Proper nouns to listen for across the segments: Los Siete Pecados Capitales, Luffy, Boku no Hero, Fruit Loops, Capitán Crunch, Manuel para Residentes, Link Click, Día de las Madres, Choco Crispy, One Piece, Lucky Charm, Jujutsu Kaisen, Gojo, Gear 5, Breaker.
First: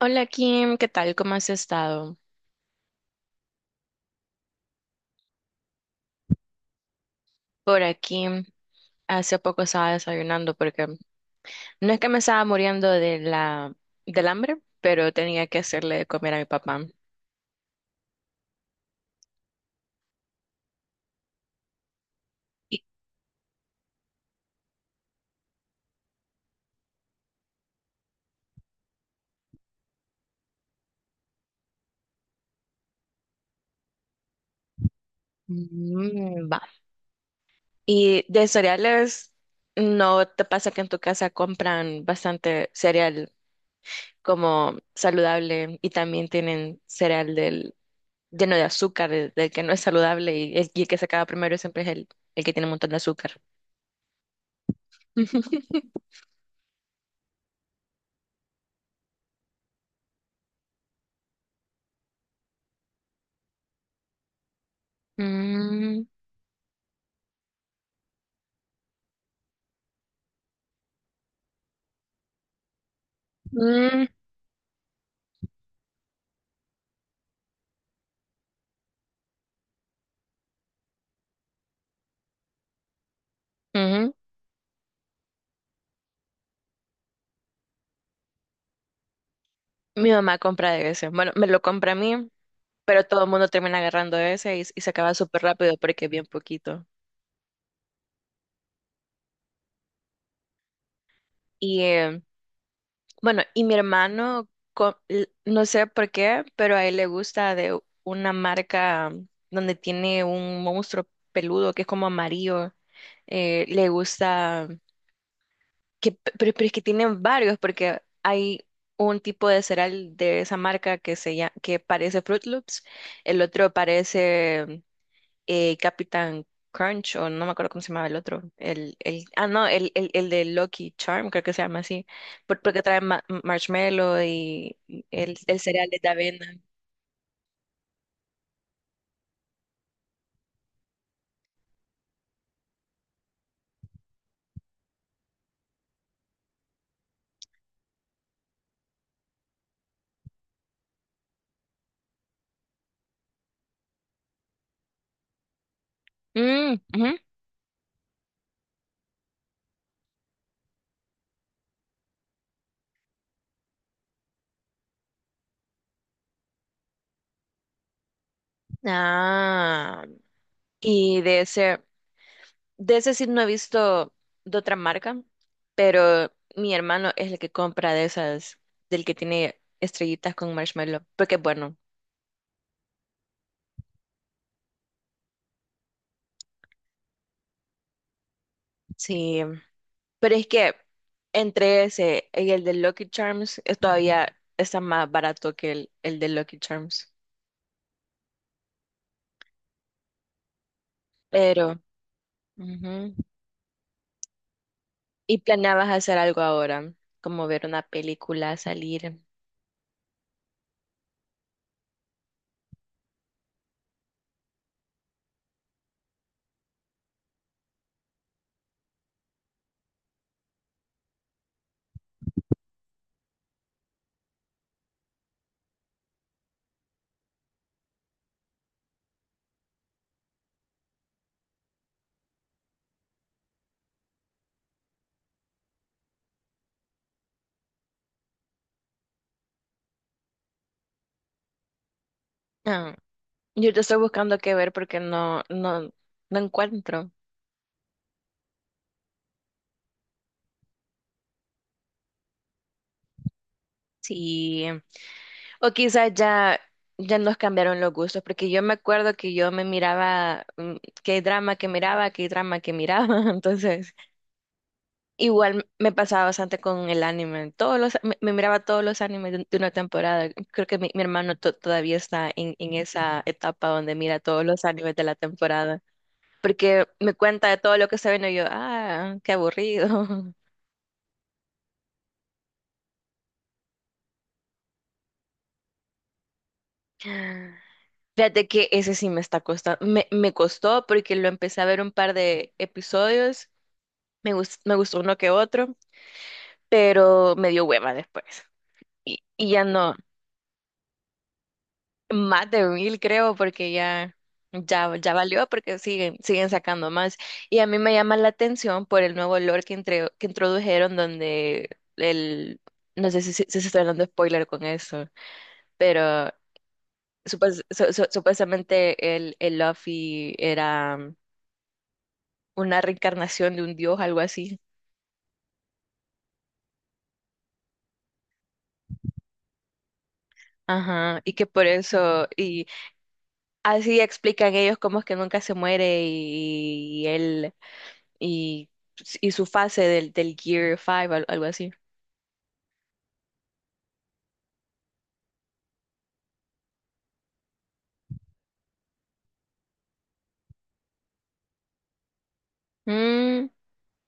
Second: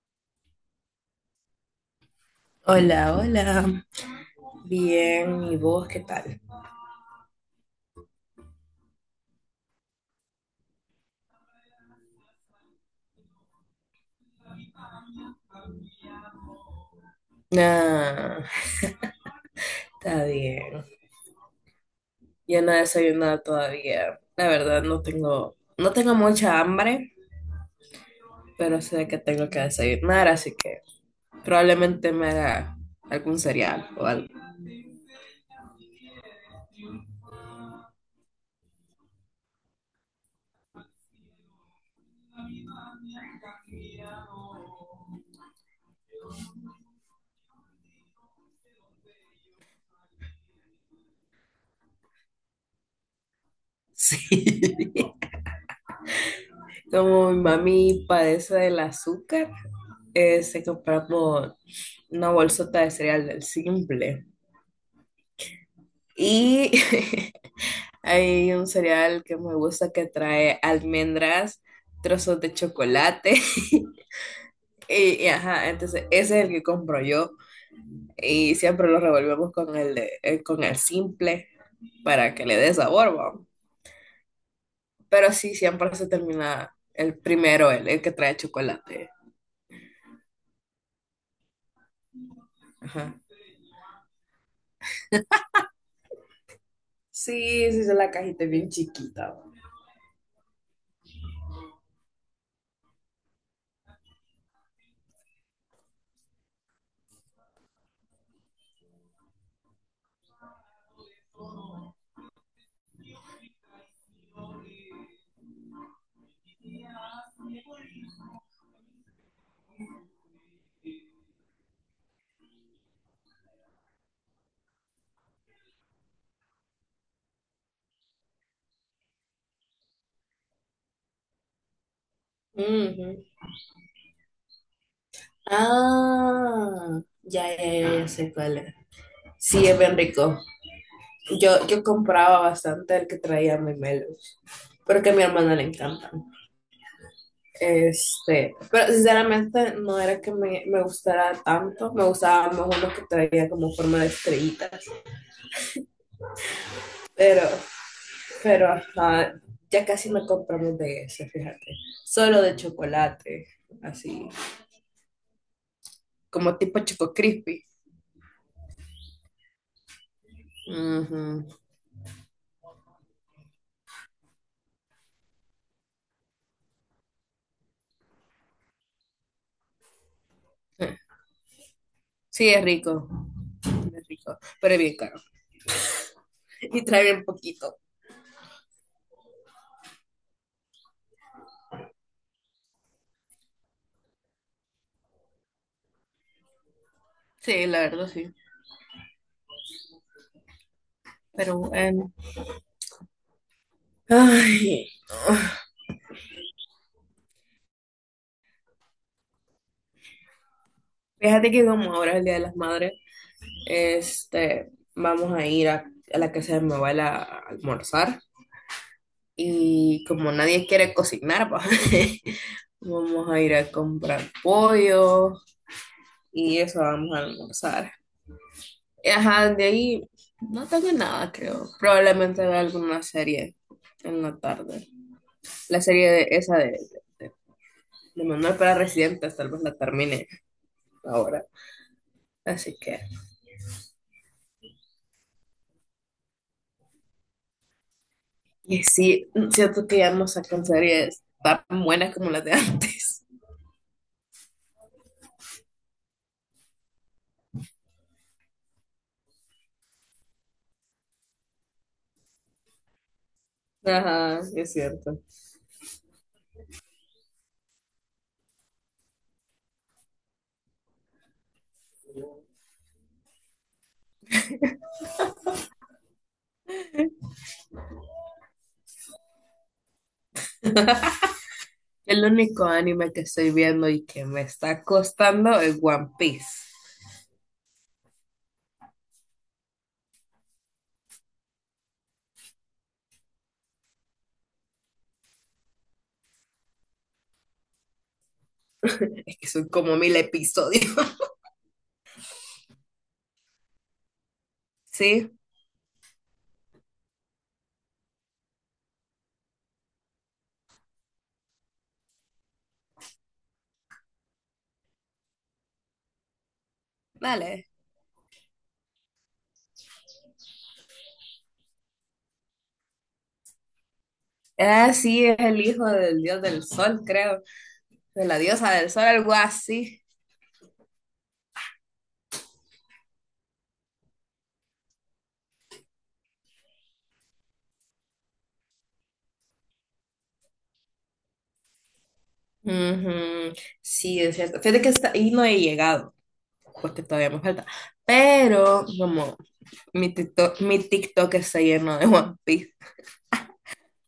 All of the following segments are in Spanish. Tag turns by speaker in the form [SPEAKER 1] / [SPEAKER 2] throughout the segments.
[SPEAKER 1] Hola Kim, ¿qué tal? ¿Cómo has estado?
[SPEAKER 2] Hola, hola. Bien, ¿y vos qué tal?
[SPEAKER 1] Por aquí hace poco estaba desayunando porque no es que me estaba muriendo de la del hambre, pero tenía que hacerle de comer a mi papá.
[SPEAKER 2] Ah, está bien. Yo no he
[SPEAKER 1] Y,
[SPEAKER 2] desayunado todavía. La verdad, no tengo mucha hambre, pero sé que tengo que desayunar, así que probablemente me haga algún cereal o algo.
[SPEAKER 1] mm, va. Y de cereales, ¿no te pasa que en tu casa compran bastante cereal como saludable y también tienen cereal del lleno de azúcar, del que no es saludable y el que se acaba primero siempre es el que tiene un montón de azúcar?
[SPEAKER 2] Sí. Como mi mami padece del azúcar, se compramos una bolsota de cereal del simple.
[SPEAKER 1] Mm,
[SPEAKER 2] Y hay un cereal que me gusta que trae almendras, trozos de chocolate.
[SPEAKER 1] mm,
[SPEAKER 2] Y ajá, entonces ese es el que compro yo. Y siempre lo revolvemos con con el simple para que le dé sabor, ¿va?
[SPEAKER 1] ujú.
[SPEAKER 2] Pero sí, siempre se termina el primero, el que trae chocolate.
[SPEAKER 1] Mi mamá compra de ese. Bueno, me lo compra a mí, pero
[SPEAKER 2] Ajá.
[SPEAKER 1] todo el mundo termina agarrando ese y se acaba súper rápido porque es bien poquito.
[SPEAKER 2] Sí, sí, la cajita es bien chiquita.
[SPEAKER 1] Y bueno, y mi hermano, no sé por qué, pero a él le gusta de una marca donde tiene un monstruo peludo que es como amarillo. Le gusta, que, pero es que tienen varios porque hay un tipo de cereal de esa marca que, se llama, que parece Fruit Loops, el otro parece... Capitán Crunch, o no me acuerdo cómo se llamaba el otro, ah, no, el de Lucky Charm, creo que se llama así, porque trae
[SPEAKER 2] Ujú.
[SPEAKER 1] marshmallow y el cereal es de avena.
[SPEAKER 2] Ah, ya, ya, ya, ya sé cuál es. Sí, es bien rico. Yo compraba bastante el que traía memelos, porque a mi hermana le encantan. Este, pero sinceramente no era que me gustara tanto, me gustaban mejor los que traía como forma de estrellitas,
[SPEAKER 1] Mm, ujú.
[SPEAKER 2] pero, pero ajá, ya casi no compramos de ese, fíjate. Solo de chocolate, así. Como tipo Choco Crispy.
[SPEAKER 1] Ah, y
[SPEAKER 2] Ujú.
[SPEAKER 1] de ese sí no he visto de otra marca, pero mi hermano es el que compra de esas, del que tiene estrellitas con marshmallow, porque es bueno,
[SPEAKER 2] Sí, es rico. Es rico, pero es bien caro. Y trae bien poquito.
[SPEAKER 1] sí. Pero es que entre ese y el de Lucky Charms es todavía está más barato que el de Lucky Charms.
[SPEAKER 2] Sí, la verdad sí. Pero
[SPEAKER 1] Pero,
[SPEAKER 2] bueno,
[SPEAKER 1] ujú.
[SPEAKER 2] ay,
[SPEAKER 1] ¿Y planeabas hacer algo ahora? Como ver una película, salir.
[SPEAKER 2] fíjate que como ahora es el Día de las Madres, vamos a ir a la casa de mi abuela a almorzar y como nadie quiere cocinar, pa, vamos a ir a comprar pollo y eso vamos a almorzar. Y, ajá, de ahí no tengo nada, creo. Probablemente vea alguna serie en la tarde. La serie de, esa de, de Manuel para Residentes, tal vez la termine ahora. Así
[SPEAKER 1] Ah,
[SPEAKER 2] que...
[SPEAKER 1] yo te estoy buscando qué ver porque no encuentro.
[SPEAKER 2] Y sí, siento que ya no sacan series tan buenas como las de antes.
[SPEAKER 1] Sí. O quizás ya, ya nos cambiaron los gustos, porque yo me acuerdo que yo me miraba, mm, qué drama que miraba, qué drama que miraba, entonces.
[SPEAKER 2] Ajá, es cierto.
[SPEAKER 1] Igual me pasaba bastante con el anime. Todos los, me miraba todos los animes de una temporada. Creo que mi hermano todavía está en esa etapa donde mira todos los animes de la temporada. Porque me cuenta de todo lo que está viendo y yo, ah, qué aburrido.
[SPEAKER 2] El único anime que estoy viendo y que me está costando es One Piece.
[SPEAKER 1] Fíjate que ese sí me está costando. Me costó porque lo empecé a ver un par de episodios. Me, me gustó uno que otro, pero me dio hueva después.
[SPEAKER 2] Es que
[SPEAKER 1] Y ya
[SPEAKER 2] son
[SPEAKER 1] no.
[SPEAKER 2] como 1000 episodios.
[SPEAKER 1] Más de mil, creo, porque ya, ya, ya
[SPEAKER 2] Sí,
[SPEAKER 1] valió, porque siguen, siguen sacando más. Y a mí me llama la atención por el nuevo lore que, que introdujeron, donde el, no sé si, si se está dando spoiler con eso, pero
[SPEAKER 2] dale.
[SPEAKER 1] supuestamente el Luffy era una reencarnación de un dios, algo así.
[SPEAKER 2] Ah, sí, es el hijo del dios del sol, creo. De la diosa del sol, algo así.
[SPEAKER 1] Ajá, y que por eso, y así explican ellos cómo es que nunca se muere y él y, y su fase del, del Gear 5, algo así.
[SPEAKER 2] Ujú, sí, es cierto. Fíjate que está, y no he llegado, porque todavía me falta. Pero, como, mi TikTok está lleno de One Piece.
[SPEAKER 1] Mm,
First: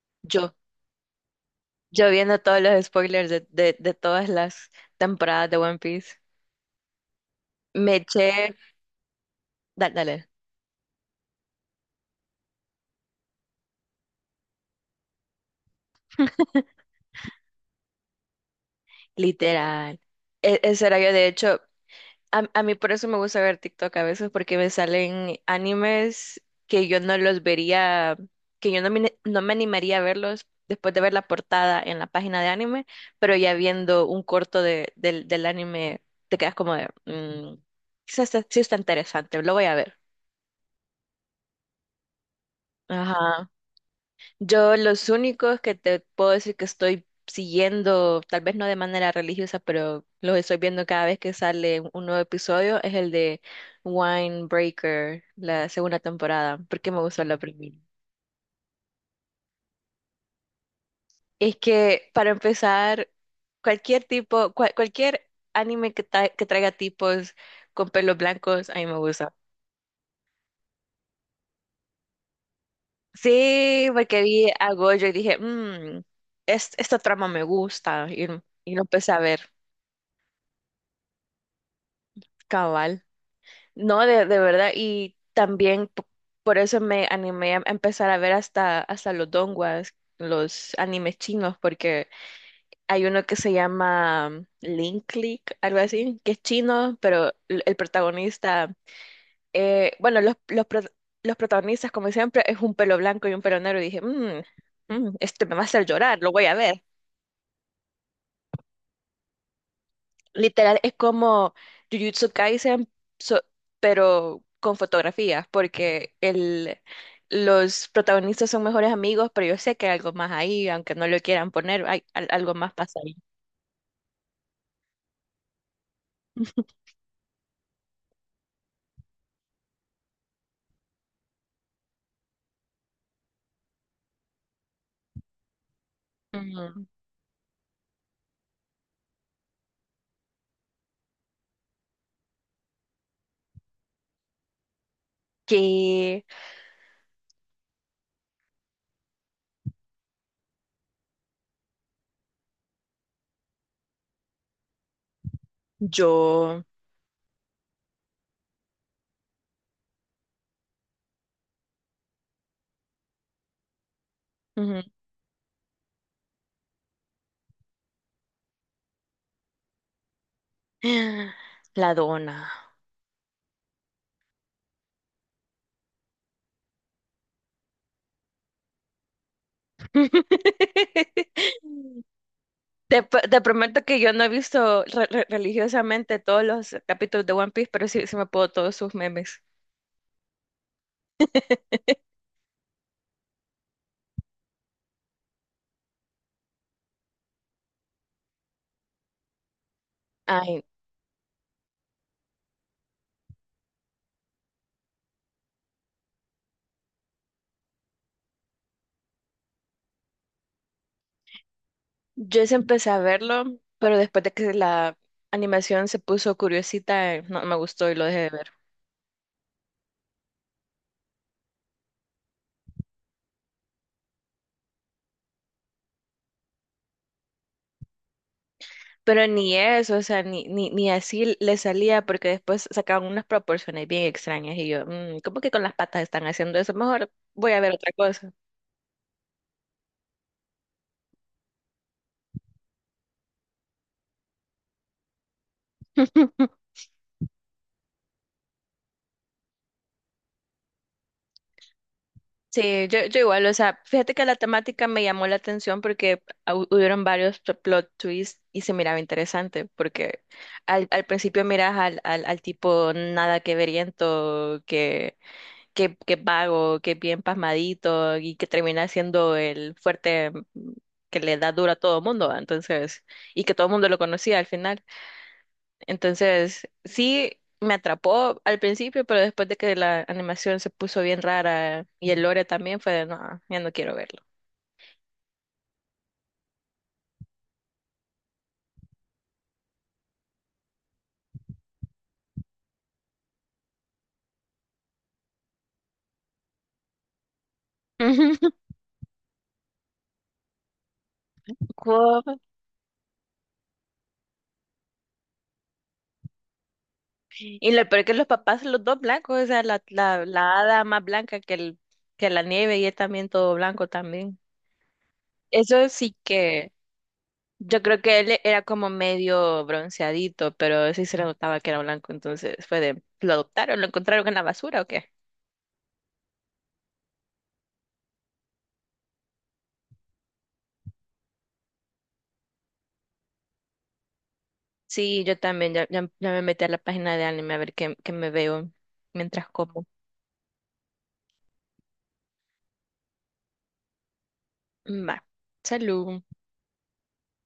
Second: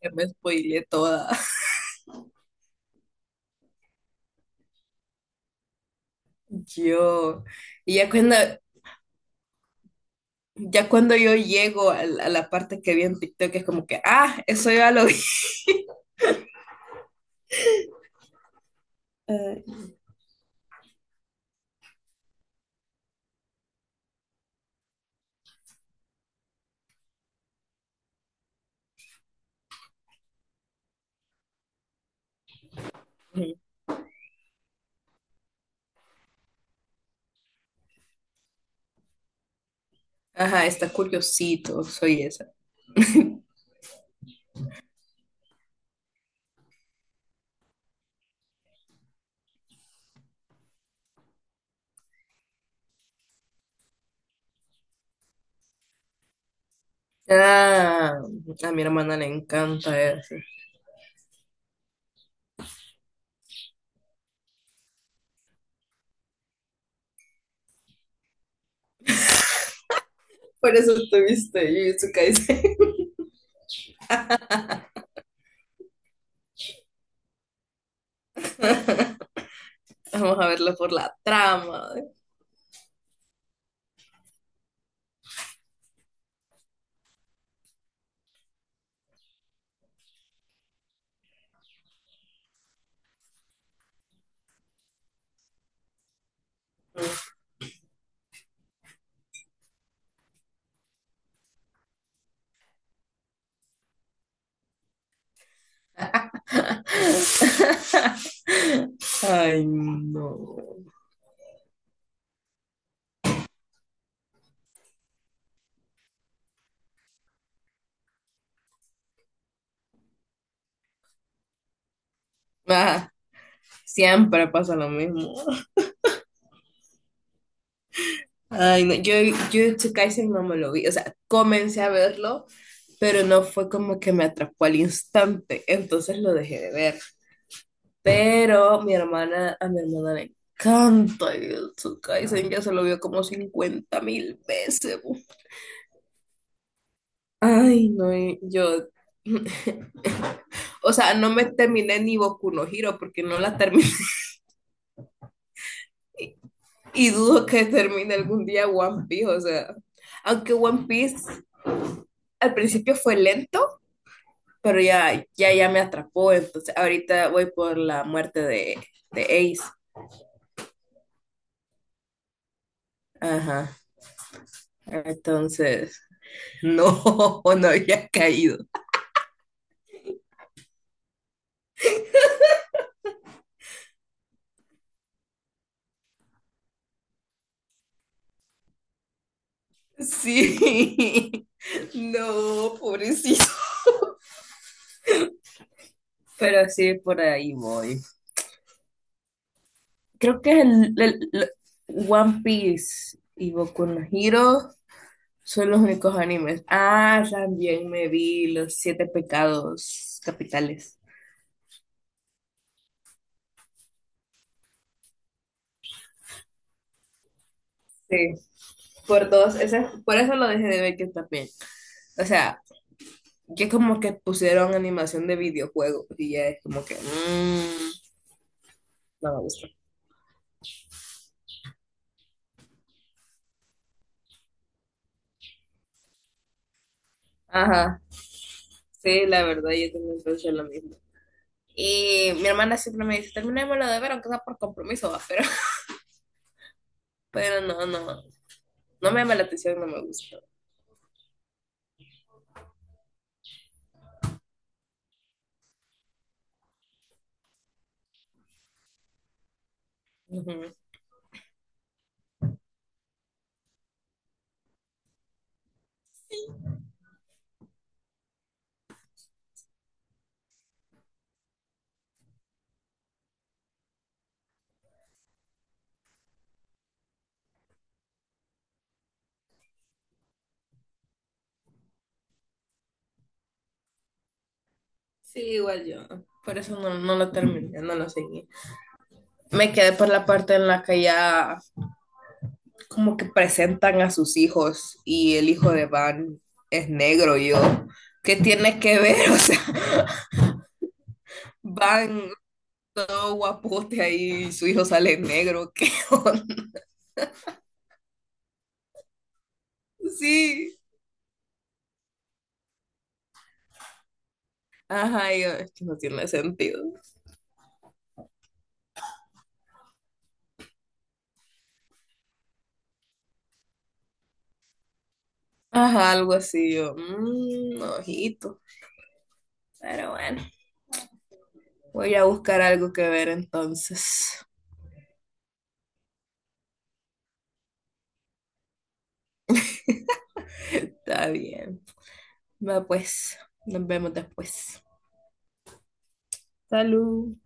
[SPEAKER 2] Ya me
[SPEAKER 1] yo,
[SPEAKER 2] spoileé toda.
[SPEAKER 1] yo viendo todos los spoilers de todas las temporadas de One Piece,
[SPEAKER 2] Yo. Y
[SPEAKER 1] me
[SPEAKER 2] ya
[SPEAKER 1] eché, dale,
[SPEAKER 2] ya cuando yo llego a a la parte que vi en TikTok, es como que, ah, eso ya lo vi. Ay.
[SPEAKER 1] literal. Ese era yo, de hecho. A mí por eso me gusta ver TikTok a veces porque me salen animes que yo no los vería, que yo no me, no me animaría a verlos después de ver la portada en la página de anime, pero ya
[SPEAKER 2] Ujú.
[SPEAKER 1] viendo un corto de, del, del anime te quedas como de, "Mm, quizás sí está interesante, lo voy a ver".
[SPEAKER 2] Ajá, está curiosito, soy esa.
[SPEAKER 1] Ajá. Yo los únicos que te puedo decir que estoy siguiendo, tal vez no de manera religiosa, pero los estoy viendo cada vez que sale un nuevo episodio, es el de Breaker, la segunda temporada, porque me gustó la primera.
[SPEAKER 2] Ah, a mi hermana le encanta eso.
[SPEAKER 1] Es que para empezar, cualquier tipo, cualquier anime que, que traiga tipos con pelos blancos, a mí me gusta.
[SPEAKER 2] Por eso tuviste Jujutsu Kaisen.
[SPEAKER 1] Sí, porque vi a Gojo y dije, mmm, esta trama me gusta, y lo empecé a ver,
[SPEAKER 2] Vamos a verlo por la trama.
[SPEAKER 1] cabal. No, de verdad, y también por eso me animé a empezar a ver hasta, hasta los donguas, los animes chinos, porque hay uno que se llama mm, Link Click, algo así, que es chino, pero el protagonista, bueno, los protagonistas, como siempre, es un pelo blanco y un pelo negro, y dije, "Mm, mm, este me va a hacer llorar, lo voy a ver".
[SPEAKER 2] Ay, no.
[SPEAKER 1] Literal, es como Jujutsu Kaisen, so- pero con fotografías, porque el, los protagonistas son mejores amigos, pero yo sé que hay algo más ahí, aunque no lo quieran poner, hay, algo más pasa
[SPEAKER 2] Ajá,
[SPEAKER 1] ahí.
[SPEAKER 2] siempre pasa lo mismo. Ay, no, yo Jujutsu Kaisen no me lo vi, o sea, comencé a verlo, pero no fue como que me atrapó al instante, entonces lo dejé de
[SPEAKER 1] Mm,
[SPEAKER 2] ver. Pero mi hermana, a mi hermana le encanta Jujutsu Kaisen, ya se lo vio como 50 000 veces. Bu.
[SPEAKER 1] que
[SPEAKER 2] Ay, no, y yo, o sea, no me terminé ni Boku no Hero porque no la terminé
[SPEAKER 1] yo,
[SPEAKER 2] y dudo que termine algún día One Piece, o sea, aunque One Piece al principio fue lento. Pero
[SPEAKER 1] ujú,
[SPEAKER 2] ya, ya, ya me atrapó, entonces ahorita voy por la muerte de Ace.
[SPEAKER 1] la dona.
[SPEAKER 2] Ajá. Entonces, no, no había caído.
[SPEAKER 1] Te, te prometo que yo no he visto religiosamente todos los capítulos de One Piece, pero sí, sí me puedo todos sus memes.
[SPEAKER 2] Sí, no, pobrecito. Pero sí, por ahí voy. Creo que
[SPEAKER 1] Ay,
[SPEAKER 2] One Piece y Boku no Hero son los únicos animes. Ah, también me vi Los Siete Pecados Capitales.
[SPEAKER 1] yo sí empecé a verlo, pero después de que la animación se puso curiosita, no me gustó y lo dejé de
[SPEAKER 2] Sí,
[SPEAKER 1] ver.
[SPEAKER 2] por eso lo dejé de ver que también. O sea, que como que pusieron animación de videojuego y ya es como que
[SPEAKER 1] Pero
[SPEAKER 2] no me
[SPEAKER 1] ni
[SPEAKER 2] gusta.
[SPEAKER 1] eso, o sea, ni, ni, ni así le salía, porque después sacaban unas proporciones bien extrañas y yo, "Mm, ¿cómo que con las patas están haciendo eso? Mejor voy a ver otra
[SPEAKER 2] Ajá,
[SPEAKER 1] cosa".
[SPEAKER 2] sí, la verdad, yo también pienso lo mismo. Y mi hermana siempre me dice, terminémoslo de ver, aunque sea por compromiso, va, pero, pero no, no, no me llama la atención, no me gusta.
[SPEAKER 1] Sí, yo igual, o sea, fíjate que la temática me llamó la atención porque hubieron varios plot twists y se miraba interesante, porque
[SPEAKER 2] Ujú.
[SPEAKER 1] al, al principio miras al, al, al tipo nada que veriento que qué, qué vago, qué bien pasmadito y que termina siendo el fuerte mm, que le da duro a todo mundo, ¿va? Entonces, y que todo el mundo lo conocía al final. Entonces, sí me atrapó al principio, pero después de que la animación se puso bien rara y el lore también fue de, no, ya no quiero verlo.
[SPEAKER 2] Sí, igual yo. Por eso no, no lo terminé, no lo seguí. Me quedé por la parte en la que ya como que presentan a sus hijos y el hijo de Van es negro, y yo. ¿Qué tiene que ver? O sea, Van
[SPEAKER 1] Wow.
[SPEAKER 2] todo guapote ahí, su hijo sale negro, ¿qué onda?
[SPEAKER 1] Y lo peor que los papás, los dos blancos, o sea, la
[SPEAKER 2] Sí.
[SPEAKER 1] hada más blanca que, el, que la nieve y él también todo blanco también.
[SPEAKER 2] Ajá, y yo, es que
[SPEAKER 1] Eso
[SPEAKER 2] no
[SPEAKER 1] sí
[SPEAKER 2] tiene
[SPEAKER 1] que...
[SPEAKER 2] sentido.
[SPEAKER 1] Yo creo que él era como medio bronceadito, pero sí se le notaba que era blanco, entonces fue de, ¿lo adoptaron? ¿Lo encontraron en la basura o qué?
[SPEAKER 2] Ajá, algo así, yo, mmm, ojito. Pero bueno, voy a buscar algo que ver entonces.
[SPEAKER 1] Sí, yo también, ya, ya, ya me metí a la página de anime a ver qué, qué me veo mientras como.
[SPEAKER 2] Está bien. Va pues, nos vemos después.
[SPEAKER 1] Va, salud.
[SPEAKER 2] Salud.